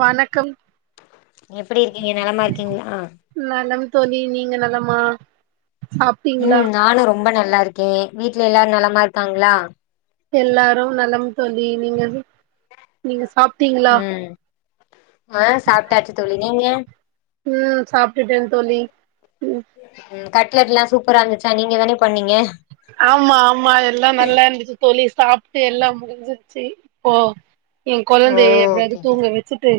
வணக்கம் எப்படி இருக்கீங்க நலமா இருக்கீங்களா நலம் தோழி நீங்க நலமா சாப்ட்டீங்களா ம் நானு ரொம்ப நல்லா இருக்கேன் வீட்டுல எல்லாரும் நலமா இருக்காங்களா எல்லாரும் நலம் தோழி நீங்க நீங்க சாப் ஹ்ஹ் ஆஹ் சாப்பிட்டாச்சு தோழி நீங்க உம் சாப்பிட்டுட்டேன் தோழி ம் உம் க ல எல்லாம் சூப்பர இருந்துச்சா நீங்க தானே பண்ணீங்க ஆமா ஆமா எல்லா நல்லா இருந்துச்சு தோழி சாப்ட்டு எல்லா முடிஞ்சிருச்சு போ என் ஓ குழந்தை ஓகே எப்பிடியாவது ஓகே தூங்க வச்சுட்டு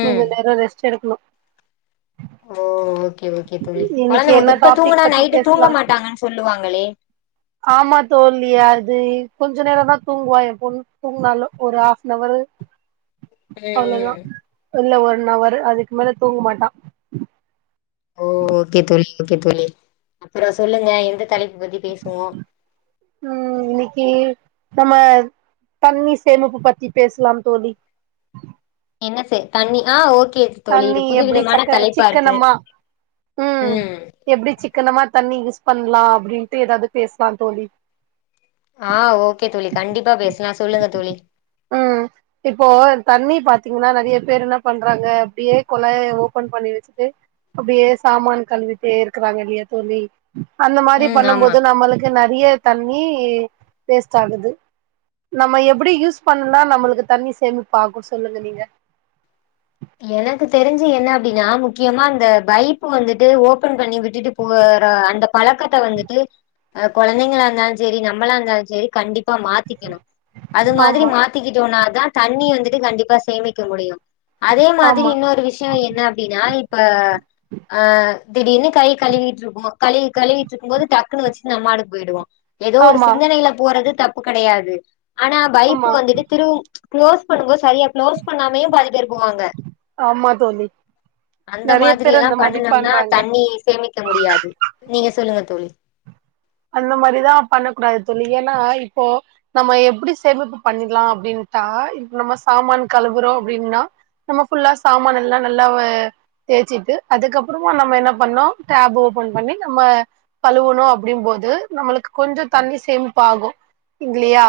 ம் கொஞ்ச நேர ரெஸ்டு எடுக்கணு ஓஓ இன்னக்கி என்ன டாபிக் பத்தி நைட்டு தூங்க பேசலாம் மாட்டாங்கன்னு சொல்லுவாங்களே ஆமா தோலி அது இ கொஞ்ச நேரம் தா தூங்குவா ஏ பொண்ணு தூங்கினாலு ஒரு ஆப்னவரு ம் ம் அவ்ளவுதான் என்ல்ல ஒரு ஒன் அவரு அதுக்கு மேல தூங்க மாட்டான் ஓ ஓகே தோலி ஓகே தோலி அப்புறம் சொல்லுங்க எந்த தலைப் இத பத்தி பேசுவோம் ம் இன்னைக்கு நம்ம தண்ணி சேமிப்பு பத்தி பேசலாம் தோழி என்ன சே தண்ணி ஆ ஓகே தோழி இது தண்ணி எப்பிடி புதுவிதமான சக்க தலைப்பா இருக்கு சிக்கனம்மா ம் எப்டி சிக் சிக்கனமா தண்ணி யூஸ் பண்ணலாம் அப்பிடின்ட்டு ஏதாவது பேசலாம் தோழி ஆ ஓகே தோழி கண்டிப்பா பேசலா சொல்லுங்க தோழி பாத்தீங்கின்னா நெறைய பேர் என்ன பண்றாங்க அப்பிடியே கொலய ஓபன் பண்ணி வச்சுட்டு அப்பிடியே சாமான் கலிவிட்டே இருக்கிறாங்க இல்லயா தோழி அந்த மாரி ம் பண்ணு ஆமா போது நம்பளுக்கு நெறைய தண்ணி வேஸ்டா ஆகுது நம்ம எப்டி யூஸ் பண்ணுனா நம்பளுக்கு தண்ணி சேமிப்பாகும் சொல்லுங்க நீங்க எனக்கு தெரிஞ்சு என்ன அப்டின்னா முக்கியமா அந்த பைப்பு வந்துட்டு ஓபன் பண்ணி விட்டுட்டு போற அந்த பழக்கத்த வந்துட்டு அ குழந்தைங்களா இருந்தாலு சரி நம்பளா இருந்தாலு சரி கண்டிப் மாத்திக்கணு அது மாரி ஆமா மாத்திக்கிட்டோனா தா தண்ணி வந்துட்டு கண்டிப்பா சேமிக்க முடியும் அதே மாரி ஆமா இன்னொரு விஷயம் என்ன அப்பிடின்னா இப்ப ஆ திடீர்னு கை கழுவிட்டு இருக்கோ கழவி கழுவிட்ற்று இருக்கு போது டக்குனு வச்சு நம்மாடுக் போயிடுவாம் எதோ ஒரு ஆமா சிந்தனையில போறது தப்பு கெடையாது ஆனா பைப்பு ஆமா வந்துட்டு திருவு ச் குளோஸ் பண்ணு போது சரியா குளோஸ் பண்ணாமே பா போங்க ஆமா தோழி அந்த நெறைய மாரி பேர் எல்லா அந்த மாரி பண்ணனும்னா பண்றாங்க தண்ணி சேமிக்க முடியாது நீங்க சொல்லுங்க தோழி அந்த மாரிதா பண்ணக்கூடாது தோழி ஏன்னா இப்போ நம்ம எப்டி சேமிப்பு பண்ணிக்கலாம் அப்டின்ட்டா இப்ப நம்ம சாமான் கழுவுறோ அப்டின்னா நம்ம ஃபுல்லா சாமான் எல்லா நல்லாவ தேய்ச்சிட்டு அதுக்கப்பறமா நம்ப என்ன பண்ணோ டேப் ஓபன் பண்ணி நம்ம கழுவுணு அப்டின் போது இது நம்மளுக்கு கொஞ்ச தண்ணி சேமிப்பு ஆகு இல்லயா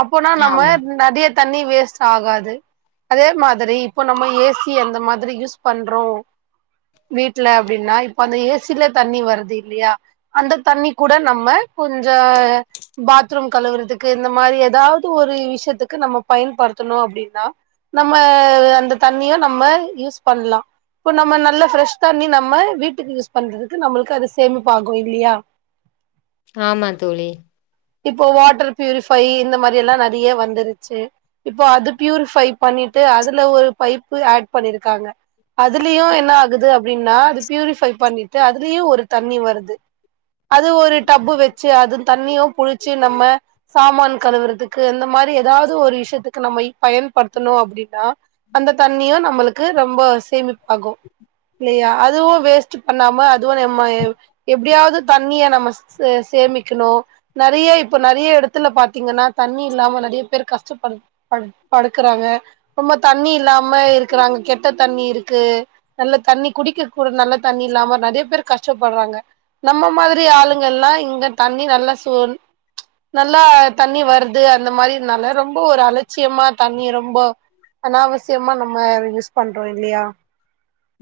அப்போனா நம்ம ஆமா நெறைய தண்ணி வேஸ்டு ஆகாது அதே மாரி இப்ப நம்ப ஏ சி அந்த மாரி யூஸ் பண்றோம் வீட்டுல அப்டின்னா இப்ப அந்த ஏ சில தண்ணி வருது இல்லயா அந்த தண்ணி கூட நம்ம கொஞ்ச பாத்ரூம் கழுவுறதுக்கு இந்த மாரி ஏதாவது ஒரு விஷயத்துக்கு நம்ம பயன்படுத்தணும் அப்டின்னா நம்ம அந்த தண்ணியும் நம்ம யூஸ் பண்லா இப்ப நம்ம நல்ல ஃப்ரெஷ் தண்ணி நம்ம வீட்டுக்கு யூஸ் பண்றதுக்கு நம்மளுக்கு அது சேமிப்பு ஆகு இல்லியா ஆமா தோழி இப்போ வாட்டர் பியூரிஃபை இந்த மாரி எல்லா நெறைய வந்துருச்சு இப்போ அது பியூரிஃபை பண்ணிட்டு அதுல ஒரு பைப் ஆட் பண்ணிருக்காங்க அதுலயும் என்ன ஆகுது அப்டின்னா அது பியூரிஃபை பண்ணிட்டு அதுலயும் ஒரு தண்ணி வருது அது ஒரு டப்பு வச்சு அது தண்ணியும் புழிச்சு நம்ம சாமான் கழுவுறதுக்கு இந்த மாரி ஏதாவது ஒரு விஷயத்துக்கு நம்ம பயன்படுத்தோணம் அப்டின்னா அந்த தண்ணியும் நம்மளுக்கு ரெம்ப சேமிப்பாகும் இல்லியா அதுவும் வேஸ்டு பண்ணாம அதுவும் நம்ம அ எப்டியாவது தண்ணிய நம்ம சேமிக்கணும் நெறைய இப்ப நெறைய எடத்துல பாத்தீங்கன்னா தண்ணி இல்லாம நெறைய பேர் கஷ்டப்ப படுக்குறாங்க ரொம்ப தண்ணி இல்லாம இருக்கிறாங்க கெட்ட தண்ணி இருக்கு நல்ல தண்ணி குடிக்க கூட நல்ல தண்ணி இல்லாம நெறைய பேர் கஷ்டப்பட்றாங்க நம்ம மாதிரி ஆளுங்க எல்லாம் இங்க தண்ணி நல்ல தண்ணி நல்ல சோறு ச்சி நல்லா தண்ணி வருது அந்த மாரி இருந்தால ரொம்ப ஒரு அலட்சியமா தண்ணி ரொம்ப அனாவசியமா நம்ம யூஸ் பண்றோம் இல்லியா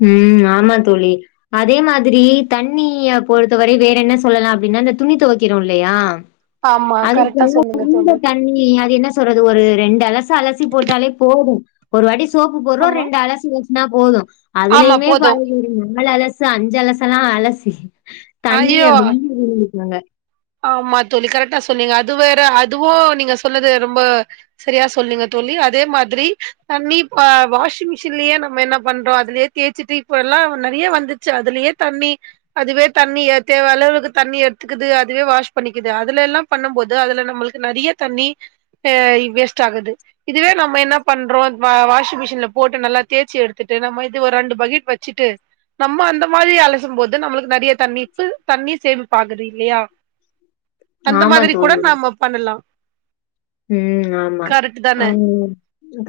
உம் ஆமா தோலி அதே மாதிரி தண்ணிய பொறுத்தவரை வேற என்ன சொல்லலாம் அப்டின்னா இந்த துணி தொவைக்கிறோம் இல்லியா ஆமா அதுக்கு கரெக்டா சொல்லுங்க தோழி எல்லாம்ந்த தண்ணி அது என்ன என்ன சொல்றது ஒரு ரெண்டு அலசு அலசி போட்டாலே போதும் ஒரு வாட்டி சோப்பு போறோ ஆமா ரெண்டு அலசி கும்னா போதும் ஆமா அதுலயுமே போது பாரு நாலலசு அஞ்சலசலாம் அலசி தண்ணிய ஐயோ ரொம்ப இன்னாங்க ஆமா தோலி கரெக்டா சொன்னிங்க அது வேற அதுவும் நீங்க சொன்னது ரொம்ப சரியா சொன்னிங்க தோலி அதே மாதிரி தண்ணி இப்ப வாஷிங் மிஷின்லயே நம்ம என்ன பண்றோம் அதுலயே தேய்சிட்டு இப்ப எல்லாம் நெறைய வந்துச்சு அதுலயே தண்ணி அதுவே தண்ணிய தேவ அளவுக்கு தண்ணி எடுத்துக்குது இதுவே வாஷ் பண்ணிக்குது அதுல எல்லாம் பண்ணும்போது அதுல நம்மளுக்கு நெறைய தண்ணி ஆ வேஸ்ட் ஆகுது இதுவே நம்ம என்ன பண்றோம் வாஷிங் மிஷின்ல போட்டு நல்லா தேய்ச்சு எடுத்துட்டு நம்ம இது ஒரு ரெண்டு பக்கெட் வச்சுட்டு நம்ம அந்த மாரி அலசும் போது நம்மளுக்கு நெறைய தண்ணிப்பு தண்ணிர் சேமிப்பு ஆகுது இல்லயா அந்த ஆமா மாதிரி கூட தோழி நாம பண்ணலாம் ஆ ம் ஆமா ஆஹ்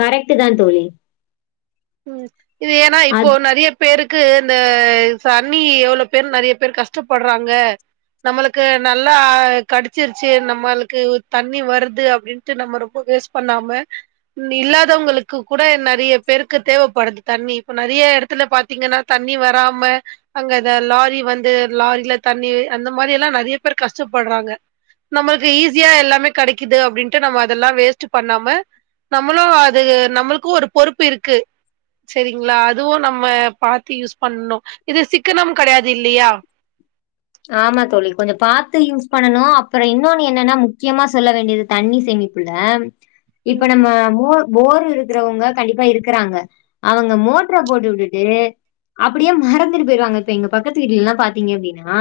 கரெக்ட் தான் தோலி ம் இது ஏன்னா இப்போ நெறைய பேருக்கு இந்த தண்ணி எவ்ளோ பேர் நெறைய பேர் கஷ்டப்படுறாங்க நம்மளுக்கு நல்லா கடிச்சிருச்சு நம்மளுக்கு தண்ணி வருது அப்டின்ட்டு நம்ம ரொம்ப வேஸ்ட் பண்ணாம இல்லாதவங்களுக்கு கூட நெறைய பேரு தேவைப்படுது தண்ணி இப்ப நெறைய எடத்துல பாத்தீங்கன்னா தண்ணி வராம அங்க இத லாரி வந்து லாரில தண்ணி அந்த மாரி எல்லாம் நெறைய பேர் கஷ்டப்பட்றாங்க நம்மளுக்கு ஈஸியா எல்லாமே கிடைக்கிது அப்டின்ட்டு நம்ம அதெல்லாம் வேஸ்ட்டு பண்ணாம நம்மளும் அது நம்மளுக்கும் ஒரு பொறுப்பு இருக்கு சேரிங்களா அதுவும் நம்ம பாத்து யூஸ் பண்ணும் இது சிக்கனம் கிடையாது இல்லையா ஆமா தோலி கொஞ்சோம் பாரத்து யூஸ் பண்ணணும் அப்புறோம் இன்னொன்னு என்னன்னா முக்கியமா சொல்ல வேண்டியது தண்ணி சேமிப்புல இப்ப நம்ம ம் மோட்ரு போர் இருக்கிறவங்க கண்டிப்பா இருக்கிறாங்க அவங்க மோட்ர போட்டு வுட்டுட்டு அப்படியே மறந்துட்டு போயிடுவாங்க இப்ப எங்க பக்கத்து வீட்ல எல்லாம் பாத்தீங்க அப்டின்னா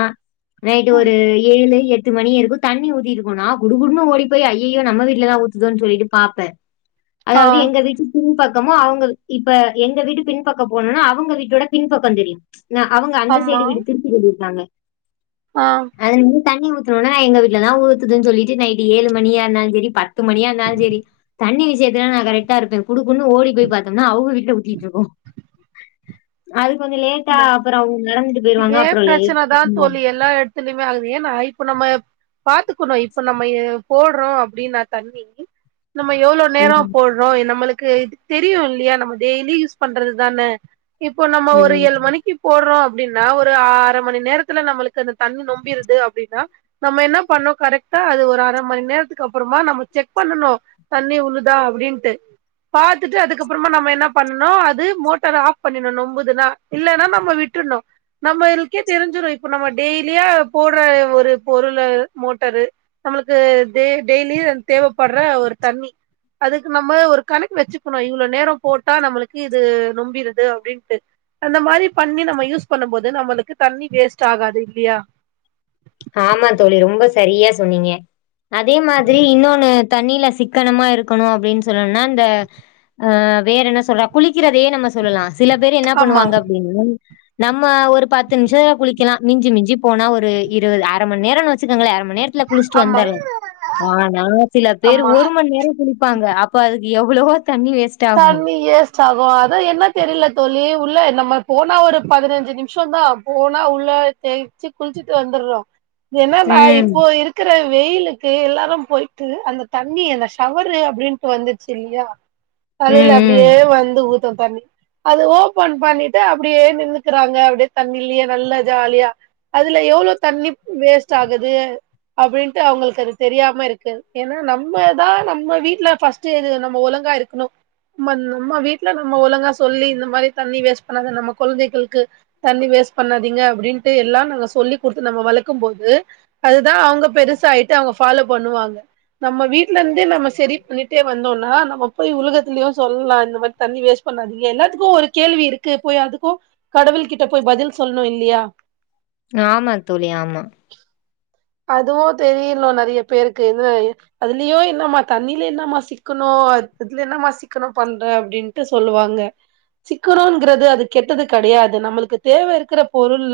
நைட்டு் ஒரு ஏழுல எட்டு பத்து மணி இருக்கும் தண்ணி ஊத்திட்ருகோனா குடு குடுன்னு ஓடி போய் ஐயயோ நம் வீட்லதான் ஊத்துதோன்னு சொல்லிட்டு பாப்பேன் ஆ அதாவது எங்க வீட்டு பின் பக்கம் பக்கமோ அவங்க இப்ப எங்க வீட்டு பின்பக்கம் போனணும்னா அவங்க வீட்டோட பின்பக்கம் தெரியும் [unintelligible] ந அவங்க அந்த ஆமா சைடு வீட்டு திருச்சி சொல்லிருக்காங்க [inaudible] ஆ அ [inaudible] தண்ணி ஊத்தனும்ன நான் எங்க வீட்டுல தான் ஊதுன்னு சொல்லிட்டு நைட்டு் ஏழு மணியா இருந்தாலும் சரி பத்து மணியா இருந்தாலும் சரி தண்ணி விஷயத்தல நான் கரெக்டா இருப்பேன் [inaudible] குடுக்குன்னனு ஓடி போய் பார்த்தோம்னா அவங்க வீட்டுல த்திட்டு இருக்கும் அ [inaudible] கொஞ்சம் லேட்டா ஆமா அப்புறம் அவங்க நடந்துட்டு போயிவாங்க அப்புறம் லேட் சொல எல்லாம் [inaudible] த்தம ஆகுது ஏன்னா இப்ப நம்ம பாத்துக்கணும் இப்ப நம்ம போடுறோம் அப்படின்னு நான் தண்ணி [inaudible] நம்ம எவ்வளோ நேரம் ம். போடுறோம் நம்மளுக்கு தெரியும் இல்லையா நம்ம டெய்லி யூஸ் பண்றதுதானே [inaudible] இப்போ நம்ம ஒரு ம். எல்லு போடுறோம் அப்படின்னா ஒரு அரை மணி நேரத்துல நம்மளுக்கு அந்த தண்ணி நொம்பிடுது அப்படின்னா நம்ம என்ன பண்ணோம் கரெக்ட்டா அது ஒரு அரை மணி நேரத்துக்கு அப்புறமா நம்ம செக் பண்ணனும் தண்ணி உள்ளழுுதா அப்படின்ட்டு பாாரத்துுட்டு அதுக்கப்புறமா நம்ம என்ன பண்ணனும் அது மோட்டர் ஆஃப் பண்ணிடும் நொம்புதுன்னா [unintelligible] இல்லைன்னா நம்ம விட்டுணோம் நம்ம இதுக்கே தெரிஞ்சிரும் இப்ப நம்ம டெய்லியா போடுற ஒரு பொருள் மோட்டரு நம்மளுக்கு டெய்லி தேவைப்படுற ஒரு தண்ணி அதுக்கு நம்ம ஒரு கணக்கு வச்சுக்கணும் இவ்வளவு நேரம் போட்டா நம்மளுக்கு இது நொம்பிடுது அப்படின்ட்டு [inaudible] அந்த மாதிரி பண்ணி நம்ம யூஸ் பண்ணும் போது நம்மளுக்கு தண்ணி வேஸ்ட் ஆகாது இல்லையா ஆமா தோழி ரொம்ப சரியா சொன்னீங்க அதே மாதிரி இன்னொன்னு தண்ணியில சிக்கனமா இருக்கணும் அப்படின்னு சொல்லும்னா இந்த வேற என்ன சொல்ற குளக் சிரிக்கிறதே நம்ம சொல்லலாம் சில பேர் என்ன ஆமா பண்ணுவாங்க அப்படின்னு நம்ம ஒரு பத்து நிமிஷத்துல குளிக்கலாம் மிஞ்சி மிஞ்சி போனா ஒரு இருபது ஆரை மணி நேரம் வச்சு க்க இரை மணி நேரத்துல குளிச்சுட்டு ஆமா வந்துல ஆனா சில பேர் ஆமா ஒரு மணி நேரம் குளிப்பாங்க அப்ப அதுக்கு [unintelligible] எவ்வளோ தண்ணி ஏஸ்ட் ஆகும் அத என்ன தெரியல தோளி உள்ள நம்ம போனா ஒரு பதினஞ்சு நிமிஷம் தான் போனா உள்ள தேய்ச்சு குளிச்சுட்டு வந்துடுறோம் என்னடா ம் இப்போ இருக்கு வெயிலுக்கு எல்லாரும் போயிட்டு அந்த தண்ணி அந்த ஷவரு அப்படின்ட்டு வந்துச்சு இல்லையா [inaudible] கலையில ம் ம் அப்படியே வந்து [unintelligible] தண்ணி அது ஓபன் பண்ணிட்டு அப்படியே நின்னுக்கிறாங்க அப்படியே தண்ணி இல்லையே நல்ல ஜாலியா அதுல எவ்ளவு தண்ணி வேஸ்ட் ஆகுது அப்படின்ட்டு அவங்களுக்கு அது தெரியாம இருக்கு ஏன்னா நம்மதான் நம்ம வீட்டுல ஸ்ட் இது நம்ம ஒலங்கா இருக்கணும் [inaudible] நம்மவீட்டுல நம்ம ஒழுங்கா சொல்லி இந்த மாதிரி தண்ணி வேஸ்ட் பண்ணாத நம்ம குழந்தைகளுக்கு தண்ணி வேஸ்ட் பண்ணாதீங்க அப்படின்ட்டு எல்லாம் நாங்க சொல்லி குடுத்து நம்ம வளர்க்கும் போது அதுதான் அவங்க பெருசா ஆயிட்டு அவங்க ஃபாலோ பண்ணுவாங்க நம்ம வீட்டுல இருந்தே நம்ம சரி பண்ணிட்டே வந்தோம்னா நம்ம போய் உலக இதுலயும் சொல்லலாம் இந்த மாதிரி தண்ணி வேஸ்ட் பண்ணாதீங்க எல்லாத்துக்கும் ஒரு கேள்வி இருக்கு போய் அதுக்கும் கடவுள் கிட்ட போய் பதில் சொல்லணும் இல்லையா [inaudible] ஆமா தோழி ஆமா அதுவும் தெரியலும் நிறைய பேருக்கு அதுலயோ என்னம் தண்ணில என்னமா சிக்கணும் இதுல என்னம் சிக்கணும் பண்ற அப்படின்ட்டு சொல்லுவாங்க சிக்கணும்ங்கிறது அது கெட்டது கிடையாது நம்மளுக்கு தேவை இருக்கிற பொருள்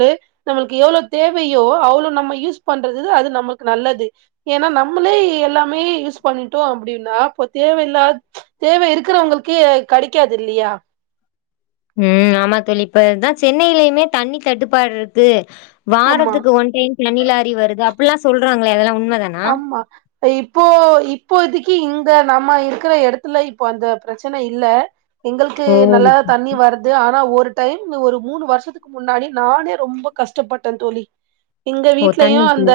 நம்மளுக்கு எவ்வளவு தேவையோ அவ்வளவு நம்ம யூஸ் [unintelligible] பண்றது அது நம்மளுக்கு நல்லது ஏன்னா நம்மளே எல்லாமே யூஸ் பண்ணிட்டோம் அப்படின்னா இப்ப தேவையில்லாத தேவை இருக்கிறவங்களுக்குே கிடைக்காது இல்லையா [unintelligible] உஹம் ஆமா தல்லி இப்பதான் சென்னையிலயுமே தண்ணி தட்டுப்பாடு இருக்கு [inaudible] ஆமா வாரத்துக்கு ஒன் டைம் தண்ணிலாரி வருது அப்படி எல்லாம் சொல்றாங்களை அதெல்லாம் உன் ஆமா இப்போ இப்போ இதுக்கு இங்க நம்ம இருக்கிற இடத்துல இப்போ அந்த பிரச்சனை இல்ல எங்களுக்கு ஓ நல்லா தண்ணி வருது ஆனா ஒரு டைம் ஒரு மூணு வருஷத்துக்கு முன்னாடி நானே ரொம்ப கஷ்டப்பட்டேன் தோழி எங்க ஓ வீட்லயும் தண்ணிக்கு அந்த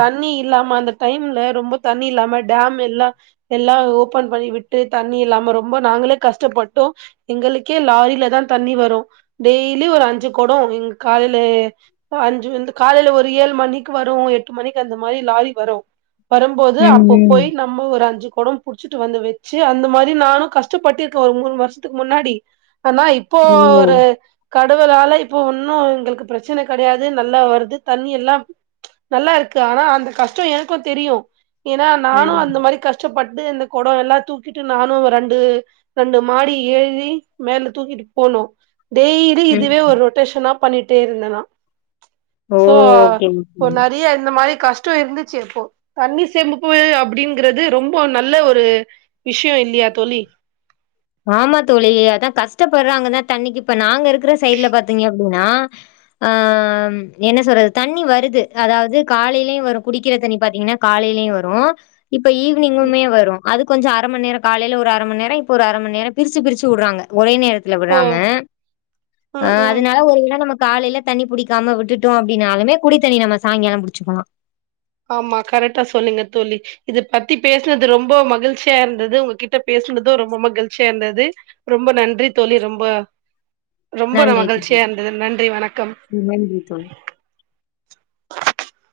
தண்ணி இல்லாம அந்த டைம்ல ரொம்ப தண்ணி இல்லாம டேம் எல்லாம் எல்லாம் ஓபன் பண்ணி விட்டு தண்ணி இல்லாம ரொம்ப நாங்களே கஷ்டப்பட்டோம் எங்களுக்கே லாரில தான் தண்ணி வரும் டெய்லி ஒரு அஞ்சு கொடம் எங் காலையில அஞ்சு வந்து காலையில ஒரு ஏழு மணிக்கு வரும் எட்டு மணிக்கு அந்த மாதிரி லாரி வரும் வரும்போது ம் அப்போ ம் போய் நம்ம ஒரு அஞ்சு கு கொடம்ப் புடிச்சிட்டு வந்து வச்சு அந்த மாதிரி நானும் கஷ்டப்பட்டிருக்கேன் ஒரு மூணு வருஷத்துக்கு முன்னாடி ஆனா இப்போ ம் ஓ ஒரு கடவுளால இப்போ இன்னும் எங்களுக்கு பிரச்சனை கிடையாது நல்லா வருது தண்ணி எல்லாம் நல்லா இருக்கு ஆனா அந்த கஷ்டம் ஏன் தெரியும் ஏன்னா நானும் ம் அந்த மாதிரி கஷ்டப்பட்டு இந்த கொடம் எல்லாம் தூக்கிட்டு நானும் ரெண்டு ரெண்டு மாடி ஏறி மேல தூக்கிட்டு போனோம் டெய்லி ம் இதுவே ஒரு ரொட்டேஷனா ஆப் பண்ணிட்டே இருந்தேனா ஓ சோ ஓகே இப்போ ஓகே நிறைய இந்த மாதிரி கஷ்டம் இருந்து ச்சு அப்போ தண்ணிர் சேமிப்பு அப்படிங்கிறது ரொம்ப நல்ல ஒரு விஷயம் இல்லையா தோழி ஆமா தோழி அதான் கஷ்டப்படுறாங்க தான் தண்ணிக்கு இப்ப நா இருக்குற சைடுல பாத்தீங்க அப்படின்னா ஆஹ என்ன சொல்றது தண்ணி வருது அதாவுது காலையிலயும் வரும் குடிக்கிற தண்ணி பாத்தீங்கன்னா காலையிலயும் வரும் இப்ப ஈவனிங்குமே வரும் அது கொஞ்ச அரை மணிநேரம் காலையில ஒரு அரை மணி நேரம் இப்ப ஒரு அரை மணி நேர பிரிச்சு பிரிச்சு விடுறாங்க ஒரே நேரம் ஓ விடாம ம் ம் அதனால ஒரு விளை நமக்கு காலையில தண்ணி புடிக்காம விட்டுட்டோம் அப்படின்னாலுமே குடித்தண்ணி நம்ம சாய்ங்காலம் புடிச்சுக்கலாம் ஆமா கரெக்டா சொல்லுங்க தோழி இதத பத்தி பேசினது ரொம்ப மகிழ்ச்சியா இருந்தது உங்ககிட்ட பேசுனதும் ரொம்ப மகிழ்ச்சியா இருந்தது ரொம்ப நன்றி தோழி ரொம்ப ரொம்ப நல் நன்றி தோழி மகிழ்ச்சியா இருந்தது நன்றி வணக்கம் நன்றி தோழி